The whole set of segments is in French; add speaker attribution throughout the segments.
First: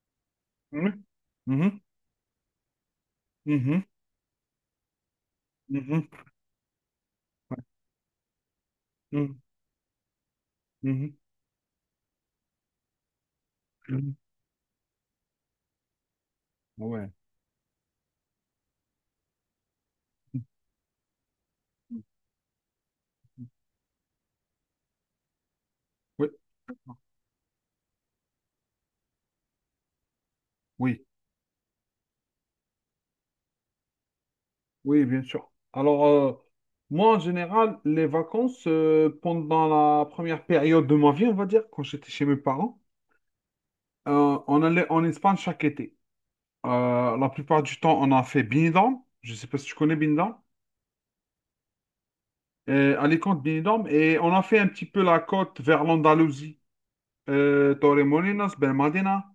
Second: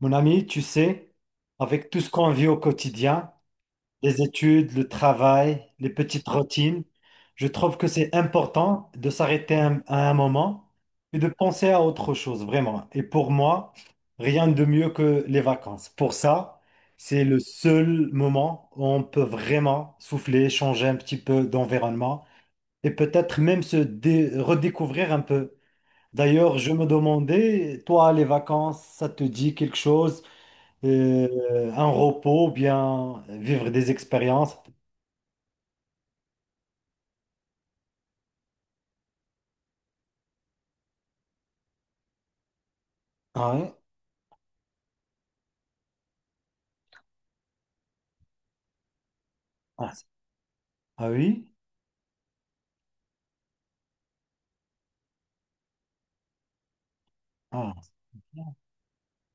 Speaker 1: Mon ami, tu
Speaker 2: Ouais.
Speaker 1: sais,
Speaker 2: Mhm.
Speaker 1: avec tout ce qu'on vit au quotidien,
Speaker 2: Mhm.
Speaker 1: les études, le travail, les
Speaker 2: Mhm.
Speaker 1: petites routines, je
Speaker 2: Ouais.
Speaker 1: trouve que c'est important de
Speaker 2: Mhm.
Speaker 1: s'arrêter à un moment
Speaker 2: Mhm.
Speaker 1: et de penser à autre chose, vraiment. Et pour moi, rien de mieux que les vacances. Pour ça,
Speaker 2: Ouais.
Speaker 1: c'est le seul moment où on peut vraiment souffler, changer un petit peu d'environnement et peut-être même redécouvrir un peu.
Speaker 2: Oui,
Speaker 1: D'ailleurs, je me demandais, toi, les vacances, ça te dit quelque chose?
Speaker 2: oui,
Speaker 1: Un repos, ou bien vivre des expériences.
Speaker 2: oui, bien sûr. Alors, moi, en général, les vacances, pendant la première période de ma vie, on va dire, quand j'étais chez mes parents,
Speaker 1: Ah, ouais.
Speaker 2: on allait en Espagne chaque été. La plupart du temps, on a fait Benidorm. Je ne sais pas si tu
Speaker 1: Ah,
Speaker 2: connais Benidorm.
Speaker 1: ah oui?
Speaker 2: Alicante, Benidorm. Et on a fait un petit peu la côte vers l'Andalousie.
Speaker 1: Ah,
Speaker 2: Torremolinos, Benalmádena,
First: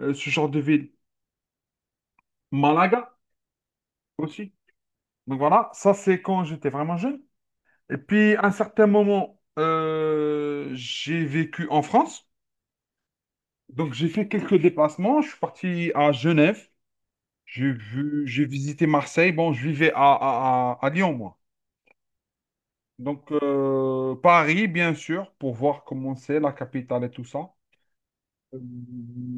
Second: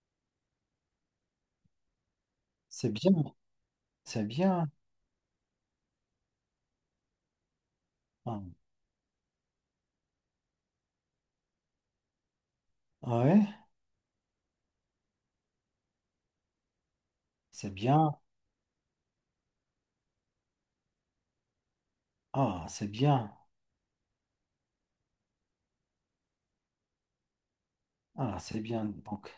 Speaker 2: ce genre de ville.
Speaker 1: c'est
Speaker 2: Malaga
Speaker 1: bien, c'est
Speaker 2: aussi.
Speaker 1: bien.
Speaker 2: Donc voilà, ça c'est quand j'étais vraiment jeune. Et puis
Speaker 1: Ah,
Speaker 2: à un certain moment, j'ai vécu en France.
Speaker 1: ah ouais,
Speaker 2: Donc j'ai fait quelques déplacements. Je suis parti à Genève.
Speaker 1: c'est bien.
Speaker 2: J'ai visité Marseille. Bon, je vivais à Lyon, moi.
Speaker 1: Ah, c'est
Speaker 2: Donc
Speaker 1: bien.
Speaker 2: Paris, bien sûr, pour voir comment c'est, la capitale et tout ça.
Speaker 1: Ah,
Speaker 2: Euh,
Speaker 1: c'est bien. Donc,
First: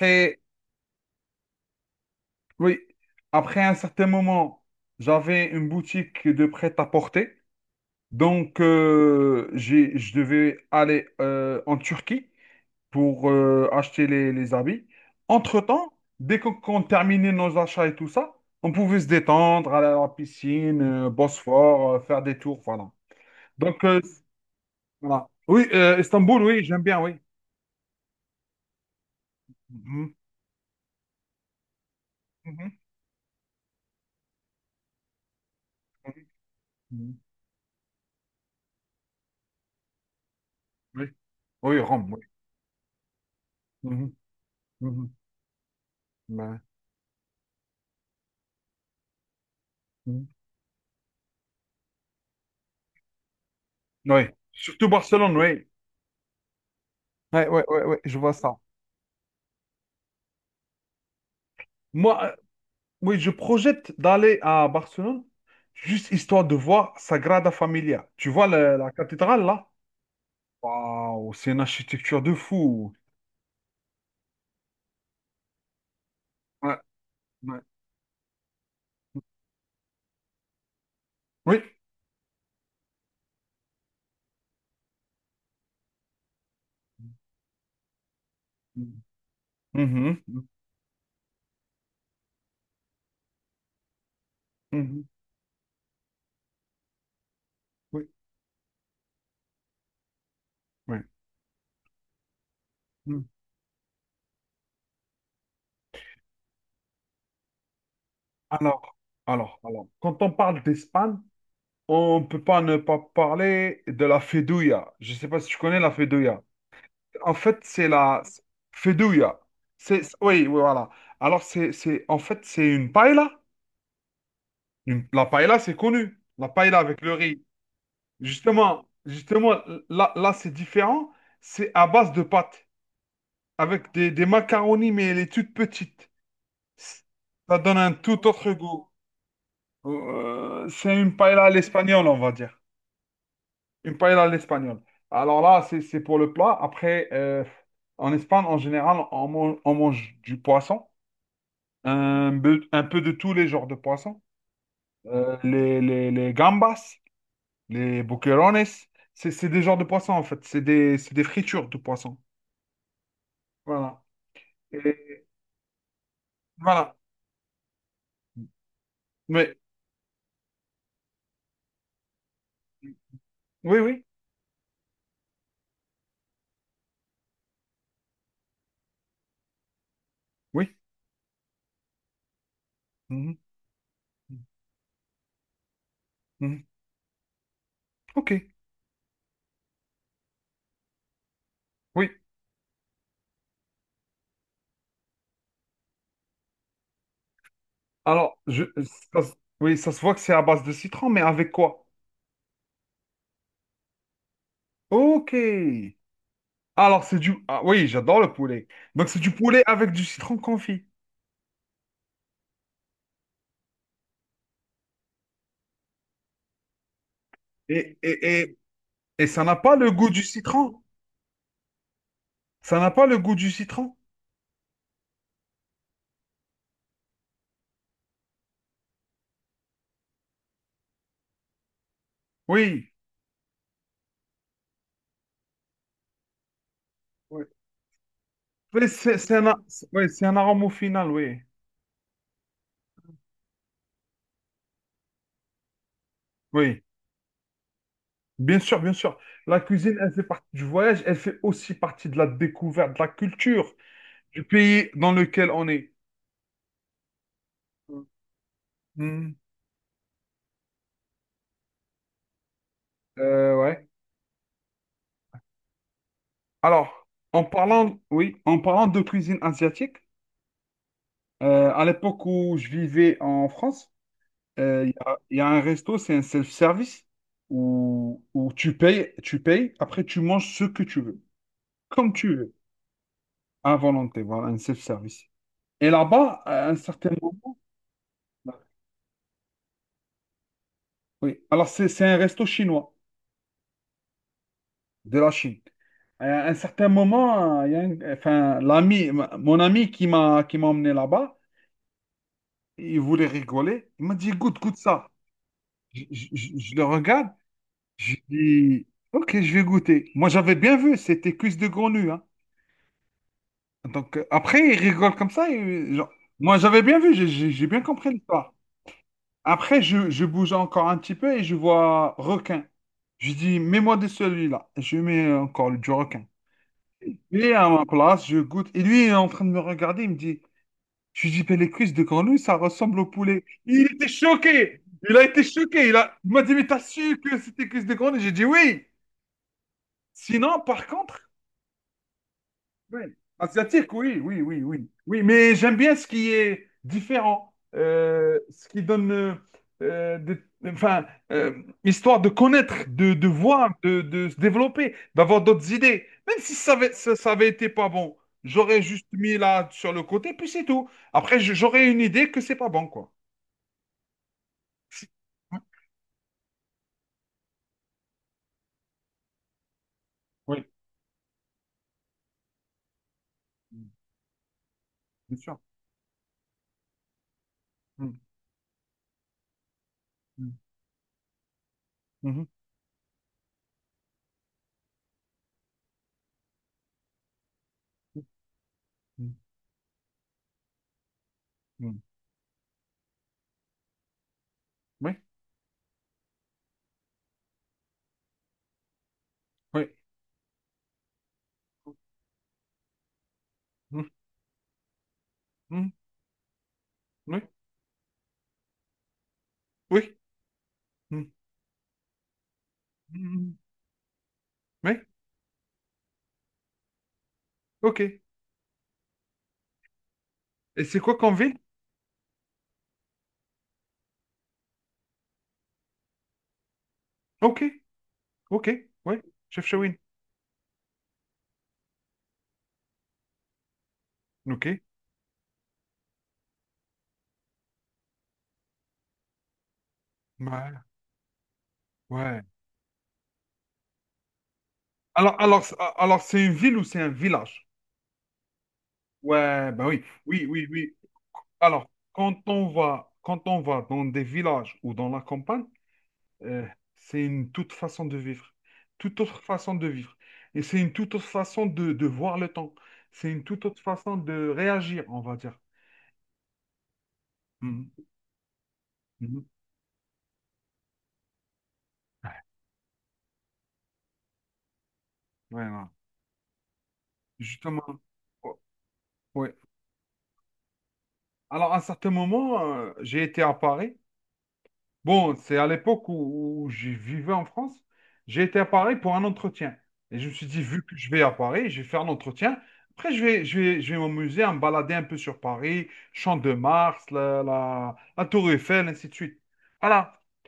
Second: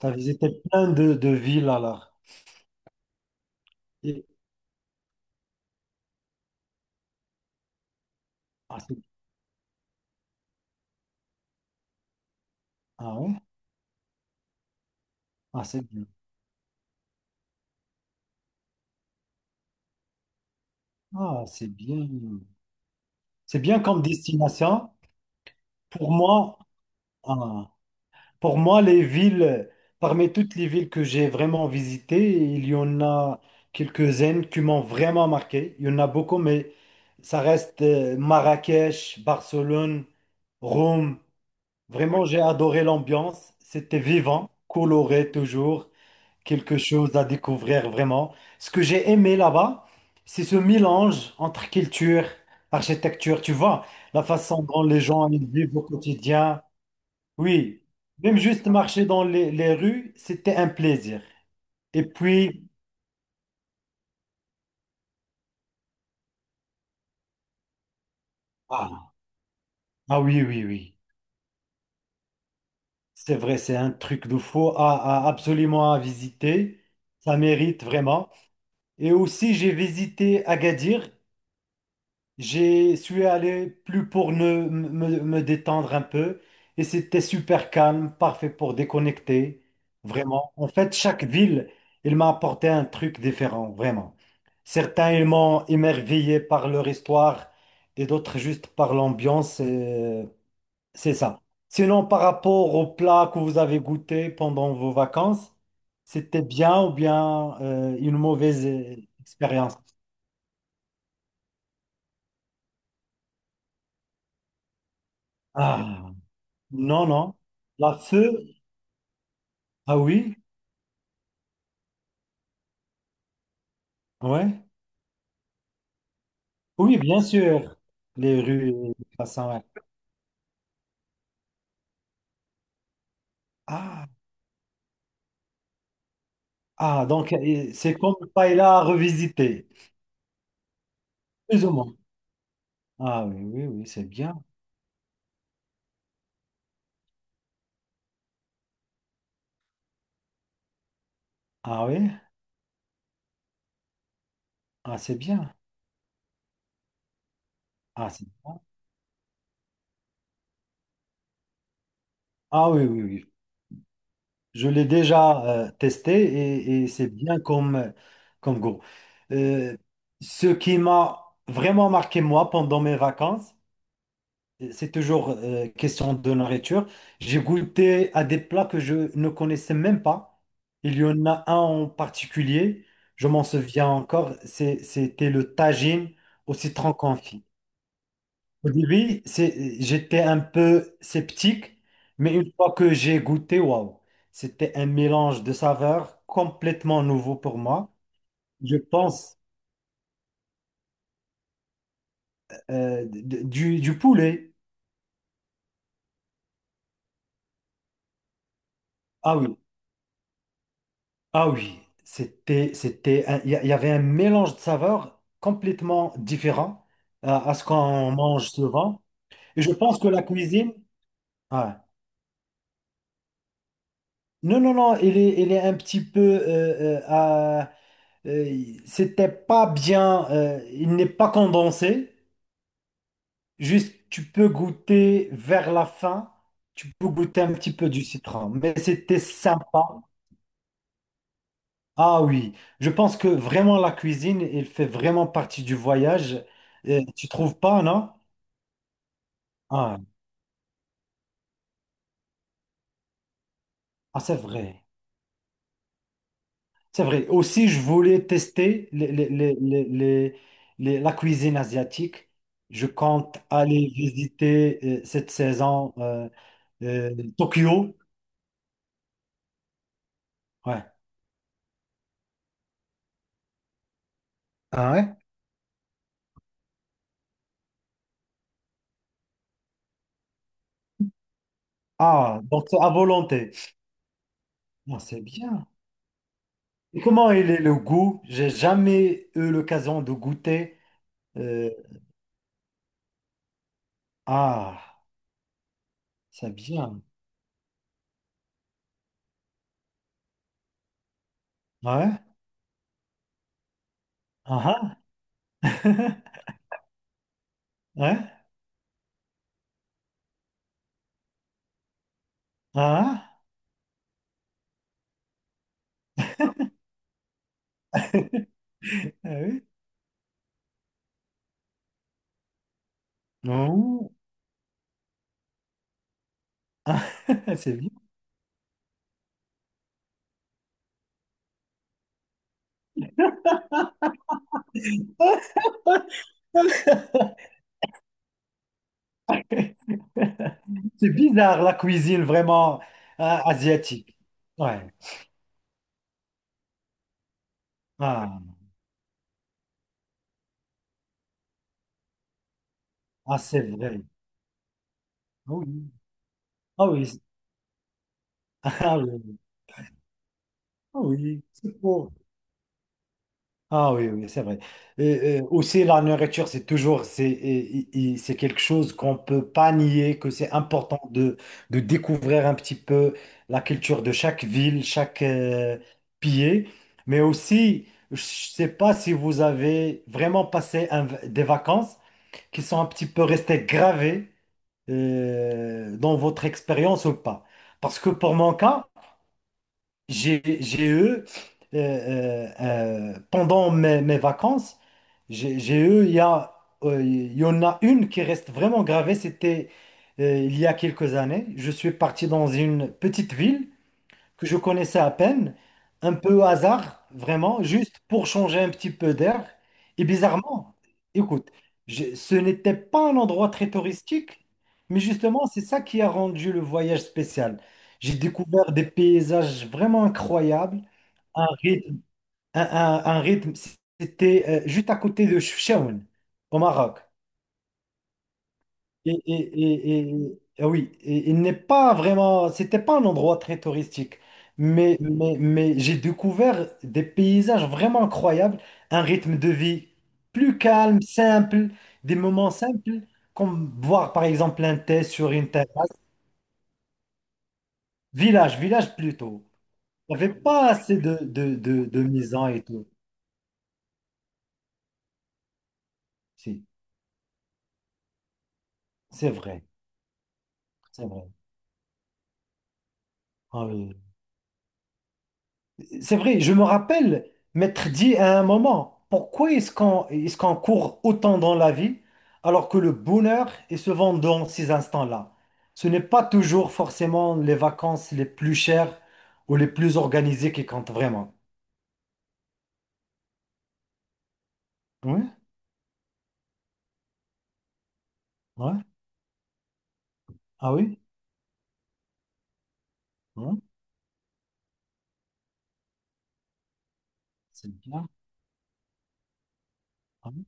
Speaker 1: tu as visité plein de villes alors.
Speaker 2: oui, après un certain
Speaker 1: Et-
Speaker 2: moment, j'avais une boutique de prêt-à-porter. Donc,
Speaker 1: ah,
Speaker 2: je devais aller en Turquie
Speaker 1: ah
Speaker 2: pour
Speaker 1: ouais?
Speaker 2: acheter les habits.
Speaker 1: Ah, c'est
Speaker 2: Entre-temps,
Speaker 1: bien.
Speaker 2: dès qu'on terminait nos achats et tout ça, on pouvait se détendre, aller à la piscine,
Speaker 1: Ah, c'est
Speaker 2: Bosphore,
Speaker 1: bien.
Speaker 2: faire des tours, voilà.
Speaker 1: C'est bien
Speaker 2: Donc,
Speaker 1: comme destination.
Speaker 2: voilà. Oui,
Speaker 1: Pour
Speaker 2: Istanbul,
Speaker 1: moi,
Speaker 2: oui, j'aime bien, oui.
Speaker 1: ah, pour moi, les villes,
Speaker 2: Mhm,
Speaker 1: parmi toutes les villes que j'ai vraiment visitées, il y
Speaker 2: mhm,
Speaker 1: en a quelques-unes qui m'ont vraiment marqué. Il y en a
Speaker 2: mhm,
Speaker 1: beaucoup, mais
Speaker 2: mhm.
Speaker 1: ça reste Marrakech, Barcelone,
Speaker 2: Oui,
Speaker 1: Rome.
Speaker 2: oui, Rome, oui.
Speaker 1: Vraiment, j'ai adoré l'ambiance. C'était
Speaker 2: Mhm,
Speaker 1: vivant,
Speaker 2: mhm,
Speaker 1: coloré toujours,
Speaker 2: ouais,
Speaker 1: quelque chose à découvrir vraiment. Ce que j'ai aimé là-bas,
Speaker 2: mhm.
Speaker 1: c'est ce mélange entre culture, architecture, tu vois,
Speaker 2: Oui,
Speaker 1: la façon dont
Speaker 2: surtout
Speaker 1: les gens
Speaker 2: Barcelone,
Speaker 1: ils
Speaker 2: oui.
Speaker 1: vivent au quotidien.
Speaker 2: Ouais, ouais,
Speaker 1: Oui,
Speaker 2: ouais, ouais, je vois
Speaker 1: même
Speaker 2: ça.
Speaker 1: juste marcher dans les rues, c'était un plaisir. Et
Speaker 2: Moi,
Speaker 1: puis,
Speaker 2: Oui, je projette d'aller à Barcelone, juste histoire de voir Sagrada Familia. Tu vois la
Speaker 1: ah,
Speaker 2: cathédrale là?
Speaker 1: ah oui, oui, oui,
Speaker 2: Waouh, c'est une architecture de fou.
Speaker 1: c'est vrai, c'est un truc de fou à, absolument à
Speaker 2: Ouais,
Speaker 1: visiter. Ça
Speaker 2: ouais.
Speaker 1: mérite vraiment. Et aussi, j'ai visité Agadir.
Speaker 2: Oui.
Speaker 1: J'ai suis allé plus pour me détendre un peu et c'était super calme, parfait pour déconnecter,
Speaker 2: Mhm,
Speaker 1: vraiment. En fait, chaque ville, elle m'a apporté un truc différent, vraiment.
Speaker 2: mhm.
Speaker 1: Certains, ils m'ont émerveillé par leur histoire et
Speaker 2: Oui,
Speaker 1: d'autres juste par l'ambiance,
Speaker 2: oui.
Speaker 1: c'est ça. Sinon, par rapport aux
Speaker 2: Mhm.
Speaker 1: plats que vous avez goûtés pendant vos vacances, c'était bien ou bien une mauvaise
Speaker 2: Alors, alors,
Speaker 1: expérience?
Speaker 2: alors, quand on parle d'Espagne, on ne peut pas ne pas parler de la Fedouilla. Je ne sais pas si tu connais la
Speaker 1: Ah,
Speaker 2: Fedouilla.
Speaker 1: non,
Speaker 2: En
Speaker 1: non.
Speaker 2: fait, c'est
Speaker 1: La
Speaker 2: la
Speaker 1: feu,
Speaker 2: Fedouilla.
Speaker 1: ah
Speaker 2: C'est,
Speaker 1: oui,
Speaker 2: oui, oui, voilà. Alors, c'est une paella.
Speaker 1: ouais.
Speaker 2: La paella, c'est connu. La paella
Speaker 1: Oui,
Speaker 2: avec le
Speaker 1: bien
Speaker 2: riz.
Speaker 1: sûr. Les rues
Speaker 2: Justement,
Speaker 1: de Hassan,
Speaker 2: justement,
Speaker 1: ouais.
Speaker 2: là, c'est différent. C'est à base de pâtes, avec
Speaker 1: Ah,
Speaker 2: des macaronis, mais elle est toute petite.
Speaker 1: ah, donc
Speaker 2: Ça donne un
Speaker 1: c'est comme
Speaker 2: tout autre
Speaker 1: Paella
Speaker 2: goût.
Speaker 1: revisité,
Speaker 2: C'est une paella à
Speaker 1: plus ou moins.
Speaker 2: l'espagnol, on va dire.
Speaker 1: Ah oui, oui, oui,
Speaker 2: Une
Speaker 1: c'est
Speaker 2: paella à
Speaker 1: bien.
Speaker 2: l'espagnol. Alors là, c'est pour le plat. Après, en Espagne, en général, on mange du poisson,
Speaker 1: Ah oui,
Speaker 2: un peu de tous les genres de poissons.
Speaker 1: ah, c'est bien.
Speaker 2: Les gambas. Les
Speaker 1: Ah, c'est bien.
Speaker 2: boquerones, c'est des genres de poissons en fait. C'est des fritures de poissons.
Speaker 1: Ah oui, oui, oui.
Speaker 2: Voilà.
Speaker 1: Je l'ai
Speaker 2: Et
Speaker 1: déjà testé et
Speaker 2: voilà.
Speaker 1: c'est bien comme, comme goût.
Speaker 2: Mais
Speaker 1: Euh, Ce qui m'a vraiment marqué, moi, pendant mes vacances,
Speaker 2: oui, oui,
Speaker 1: c'est toujours question de nourriture. J'ai goûté à des plats que je ne connaissais même pas.
Speaker 2: oui.
Speaker 1: Il y en a un en particulier, je
Speaker 2: Mhm.
Speaker 1: m'en souviens encore, c'était le tagine au
Speaker 2: Mhm.
Speaker 1: citron confit.
Speaker 2: Ok.
Speaker 1: Au début, j'étais un peu sceptique,
Speaker 2: Oui.
Speaker 1: mais une fois que j'ai goûté, waouh, c'était un mélange de saveurs complètement nouveau pour moi.
Speaker 2: Alors, je,
Speaker 1: Je
Speaker 2: ça, se-
Speaker 1: pense
Speaker 2: oui, ça se voit que c'est à base de citron, mais avec quoi?
Speaker 1: du poulet.
Speaker 2: Ok. Alors, c'est du. Ah oui, j'adore le poulet. Donc, c'est du
Speaker 1: Ah oui,
Speaker 2: poulet avec du citron confit.
Speaker 1: ah oui, c'était, c'était, il y avait un mélange de saveurs complètement différent à ce
Speaker 2: Et,
Speaker 1: qu'on
Speaker 2: et,
Speaker 1: mange
Speaker 2: et,
Speaker 1: souvent.
Speaker 2: et ça n'a
Speaker 1: Et je
Speaker 2: pas le
Speaker 1: pense que
Speaker 2: goût du
Speaker 1: la cuisine,
Speaker 2: citron.
Speaker 1: ouais.
Speaker 2: Ça n'a pas le goût du citron.
Speaker 1: Non, non, non, il est un petit peu, c'était pas bien, il n'est pas condensé.
Speaker 2: Oui.
Speaker 1: Juste, tu peux goûter vers la fin, tu peux goûter
Speaker 2: Oui.
Speaker 1: un petit peu du citron, mais
Speaker 2: Oui,
Speaker 1: c'était
Speaker 2: c'est un, a-
Speaker 1: sympa.
Speaker 2: c'est- oui, c'est un arôme au final, oui.
Speaker 1: Ah oui, je pense que vraiment la cuisine, elle fait vraiment partie du voyage.
Speaker 2: Oui.
Speaker 1: Tu trouves pas, non?
Speaker 2: Bien sûr, bien sûr. La cuisine,
Speaker 1: Ah,
Speaker 2: elle fait partie du voyage, elle fait aussi partie de la découverte, de la culture
Speaker 1: ah, c'est
Speaker 2: du
Speaker 1: vrai.
Speaker 2: pays dans lequel on est.
Speaker 1: C'est vrai. Aussi, je voulais tester
Speaker 2: Hmm.
Speaker 1: la cuisine asiatique. Je compte
Speaker 2: Ouais.
Speaker 1: aller visiter cette saison
Speaker 2: Alors,
Speaker 1: euh, Tokyo.
Speaker 2: en parlant de cuisine asiatique,
Speaker 1: Ouais.
Speaker 2: à l'époque où je vivais en France,
Speaker 1: Ah ouais?
Speaker 2: il y a un resto, c'est un self-service où tu payes, après tu manges ce que tu veux, comme tu
Speaker 1: Ah,
Speaker 2: veux,
Speaker 1: donc c'est à volonté.
Speaker 2: à volonté, voilà, un
Speaker 1: Ah, c'est
Speaker 2: self-service.
Speaker 1: bien.
Speaker 2: Et là-bas, à un
Speaker 1: Et
Speaker 2: certain
Speaker 1: comment il
Speaker 2: moment,
Speaker 1: est le goût? J'ai jamais eu l'occasion de goûter.
Speaker 2: oui, alors
Speaker 1: Euh,
Speaker 2: c'est un resto chinois
Speaker 1: ah,
Speaker 2: de la Chine. À
Speaker 1: c'est
Speaker 2: un certain
Speaker 1: bien.
Speaker 2: moment, il y a un- enfin, l'ami, mon ami qui m'a emmené là-bas,
Speaker 1: Ouais.
Speaker 2: il voulait rigoler. Il m'a dit, goûte, goûte
Speaker 1: Ah
Speaker 2: ça.
Speaker 1: ah.
Speaker 2: Je le regarde, je
Speaker 1: Ouais.
Speaker 2: dis, ok, je vais goûter. Moi, j'avais bien vu, c'était cuisse de grenouille, hein.
Speaker 1: Ah ah.
Speaker 2: Donc, après, il rigole comme ça, et, genre, moi, j'avais bien vu, j'ai bien compris l'histoire.
Speaker 1: Ah oui.
Speaker 2: Après, je bouge encore un petit peu et je vois requin. Je dis, mets-moi de
Speaker 1: Non.
Speaker 2: celui-là. Je lui mets encore du requin.
Speaker 1: Ah,
Speaker 2: Lui, à
Speaker 1: c'est
Speaker 2: ma
Speaker 1: bien.
Speaker 2: place, je goûte. Et lui, il est en train de me regarder, il me dit, je lui dis, ben, les cuisses de grenouille, ça ressemble au poulet. Il était choqué. Il a été choqué. Il a... il m'a dit, mais t'as su que c'était cuisses de grenouille? J'ai dit oui. Sinon, par
Speaker 1: C'est
Speaker 2: contre,
Speaker 1: bizarre la cuisine vraiment
Speaker 2: oui. Asiatique,
Speaker 1: asiatique.
Speaker 2: oui, oui, oui,
Speaker 1: Ouais.
Speaker 2: oui. Oui, mais j'aime bien ce qui est différent,
Speaker 1: Ah,
Speaker 2: ce qui donne, des- enfin, histoire de connaître, de
Speaker 1: ah, c'est
Speaker 2: voir,
Speaker 1: vrai.
Speaker 2: de se développer, d'avoir
Speaker 1: Ah
Speaker 2: d'autres
Speaker 1: oui.
Speaker 2: idées. Même si
Speaker 1: Ah oui.
Speaker 2: ça avait été pas bon, j'aurais
Speaker 1: Ah
Speaker 2: juste mis
Speaker 1: oui.
Speaker 2: là sur le côté, puis c'est tout.
Speaker 1: Ah
Speaker 2: Après,
Speaker 1: oui.
Speaker 2: j'aurais une idée que c'est pas bon, quoi.
Speaker 1: Ah oui, oui, c'est vrai. Et,
Speaker 2: Oui,
Speaker 1: aussi, la nourriture, c'est toujours, c'est, c'est quelque chose qu'on peut pas nier, que c'est
Speaker 2: oui.
Speaker 1: important de découvrir un petit peu la
Speaker 2: Mm,
Speaker 1: culture de chaque ville, chaque
Speaker 2: bien sûr.
Speaker 1: pays. Mais aussi,
Speaker 2: Mm,
Speaker 1: je sais pas si vous avez vraiment
Speaker 2: mm,
Speaker 1: passé des vacances
Speaker 2: mhm,
Speaker 1: qui sont un petit peu restées gravées dans votre expérience ou pas. Parce que pour mon cas,
Speaker 2: mm,
Speaker 1: j'ai eu,
Speaker 2: mm.
Speaker 1: pendant mes vacances,
Speaker 2: Oui,
Speaker 1: j'ai eu, il y en a une qui reste vraiment gravée, c'était
Speaker 2: oui,
Speaker 1: il y a quelques années. Je suis parti dans une petite ville
Speaker 2: mm,
Speaker 1: que je connaissais à peine,
Speaker 2: mm,
Speaker 1: un peu au hasard,
Speaker 2: oui,
Speaker 1: vraiment, juste pour changer un petit peu d'air. Et
Speaker 2: oui,
Speaker 1: bizarrement,
Speaker 2: mm,
Speaker 1: écoute, ce n'était pas un
Speaker 2: mm,
Speaker 1: endroit
Speaker 2: mm,
Speaker 1: très touristique,
Speaker 2: oui,
Speaker 1: mais justement, c'est ça qui a rendu le voyage spécial.
Speaker 2: ok.
Speaker 1: J'ai découvert des paysages vraiment incroyables,
Speaker 2: Et c'est quoi comme
Speaker 1: un
Speaker 2: ville?
Speaker 1: rythme, un, un rythme, c'était juste à côté de Chefchaouen, au Maroc.
Speaker 2: Ok, ok,
Speaker 1: Et,
Speaker 2: ouais, chef Chawin.
Speaker 1: ah oui, et il n'est pas vraiment, c'était pas un endroit très touristique,
Speaker 2: Ok,
Speaker 1: mais mais j'ai découvert des paysages vraiment incroyables, un rythme de vie plus
Speaker 2: ouais,
Speaker 1: calme, simple, des
Speaker 2: ouais.
Speaker 1: moments simples, comme boire par exemple un thé sur
Speaker 2: Alors,
Speaker 1: une terrasse,
Speaker 2: c'est une ville ou c'est un village?
Speaker 1: village, village plutôt.
Speaker 2: Ouais, ben oui,
Speaker 1: Il n'y avait
Speaker 2: oui, oui,
Speaker 1: pas
Speaker 2: oui.
Speaker 1: assez
Speaker 2: Alors,
Speaker 1: de mise en et tout.
Speaker 2: quand on va dans des villages ou dans la campagne, euh,
Speaker 1: Si,
Speaker 2: c'est une toute
Speaker 1: c'est
Speaker 2: autre
Speaker 1: vrai,
Speaker 2: façon de vivre. Et c'est une
Speaker 1: c'est
Speaker 2: toute
Speaker 1: vrai.
Speaker 2: autre façon de voir le temps. C'est une toute
Speaker 1: Ah
Speaker 2: autre
Speaker 1: oui.
Speaker 2: façon de réagir, on va dire.
Speaker 1: C'est vrai, je me rappelle m'être
Speaker 2: Mhm,
Speaker 1: dit à un moment,
Speaker 2: mhm.
Speaker 1: pourquoi est-ce qu'on court autant dans la vie
Speaker 2: Ouais,
Speaker 1: alors que le bonheur est souvent dans ces instants-là? Ce
Speaker 2: voilà.
Speaker 1: n'est pas toujours forcément les
Speaker 2: Justement.
Speaker 1: vacances les plus chères
Speaker 2: Oui,
Speaker 1: ou les plus organisées qui comptent vraiment.
Speaker 2: alors, à un certain moment, j'ai été à Paris.
Speaker 1: Oui,
Speaker 2: Bon, c'est à l'époque où je vivais en France. J'ai été à
Speaker 1: ouais.
Speaker 2: Paris pour un entretien. Et je me suis dit,
Speaker 1: Ah
Speaker 2: vu que
Speaker 1: oui,
Speaker 2: je vais à Paris, je vais faire un entretien. Après,
Speaker 1: ouais,
Speaker 2: je vais m'amuser à me balader un peu sur Paris, Champ de Mars,
Speaker 1: c'est bien.
Speaker 2: la Tour Eiffel, ainsi de suite. Voilà.
Speaker 1: Ah oui.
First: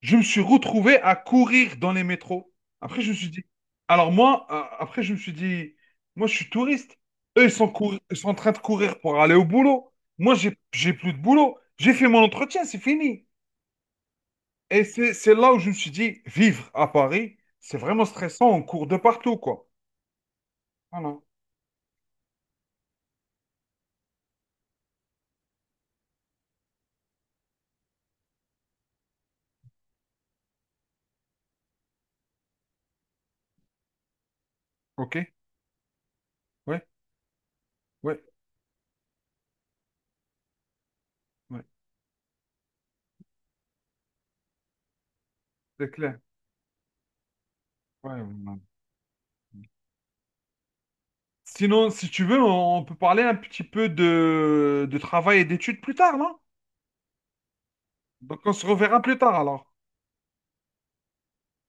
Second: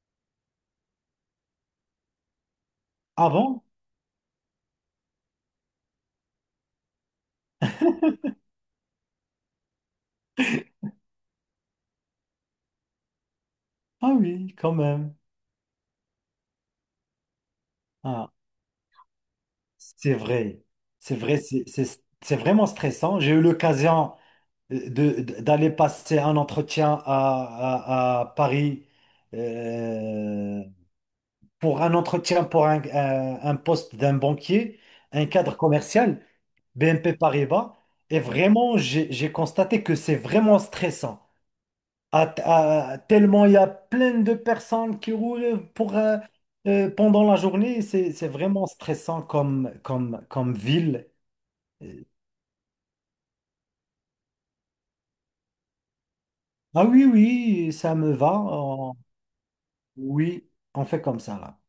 Speaker 2: Je me suis retrouvé à courir dans les métros. Après, je me suis
Speaker 1: Ah
Speaker 2: dit,
Speaker 1: bon?
Speaker 2: alors moi, après, je me suis dit, moi, je suis touriste. Eux, ils sont en train de courir pour aller au boulot. Moi, j'ai plus de boulot. J'ai fait mon entretien, c'est fini.
Speaker 1: Ah oui, quand
Speaker 2: Et
Speaker 1: même.
Speaker 2: c'est là où je me suis dit, vivre à Paris, c'est vraiment
Speaker 1: Ah,
Speaker 2: stressant. On court de partout, quoi.
Speaker 1: c'est vrai. C'est
Speaker 2: Voilà.
Speaker 1: vrai, c'est vraiment stressant. J'ai eu l'occasion d'aller passer un entretien à, à Paris euh, pour un entretien pour un poste d'un banquier, un
Speaker 2: OK.
Speaker 1: cadre commercial,
Speaker 2: Ouais,
Speaker 1: BNP Paribas. Et
Speaker 2: ouais,
Speaker 1: vraiment, j'ai constaté que c'est vraiment stressant.
Speaker 2: ouais.
Speaker 1: À- Tellement il y a plein de personnes qui roulent
Speaker 2: C'est
Speaker 1: pour,
Speaker 2: clair.
Speaker 1: pendant la journée.
Speaker 2: Ouais,
Speaker 1: C'est
Speaker 2: ouais.
Speaker 1: vraiment stressant comme, comme, comme ville.
Speaker 2: Sinon,
Speaker 1: Euh,
Speaker 2: si tu veux, on peut parler un petit peu de travail et d'études plus tard, non?
Speaker 1: Ah oui, oui, ça me va.
Speaker 2: Donc, on se reverra plus tard, alors.
Speaker 1: Oui, on fait comme ça là.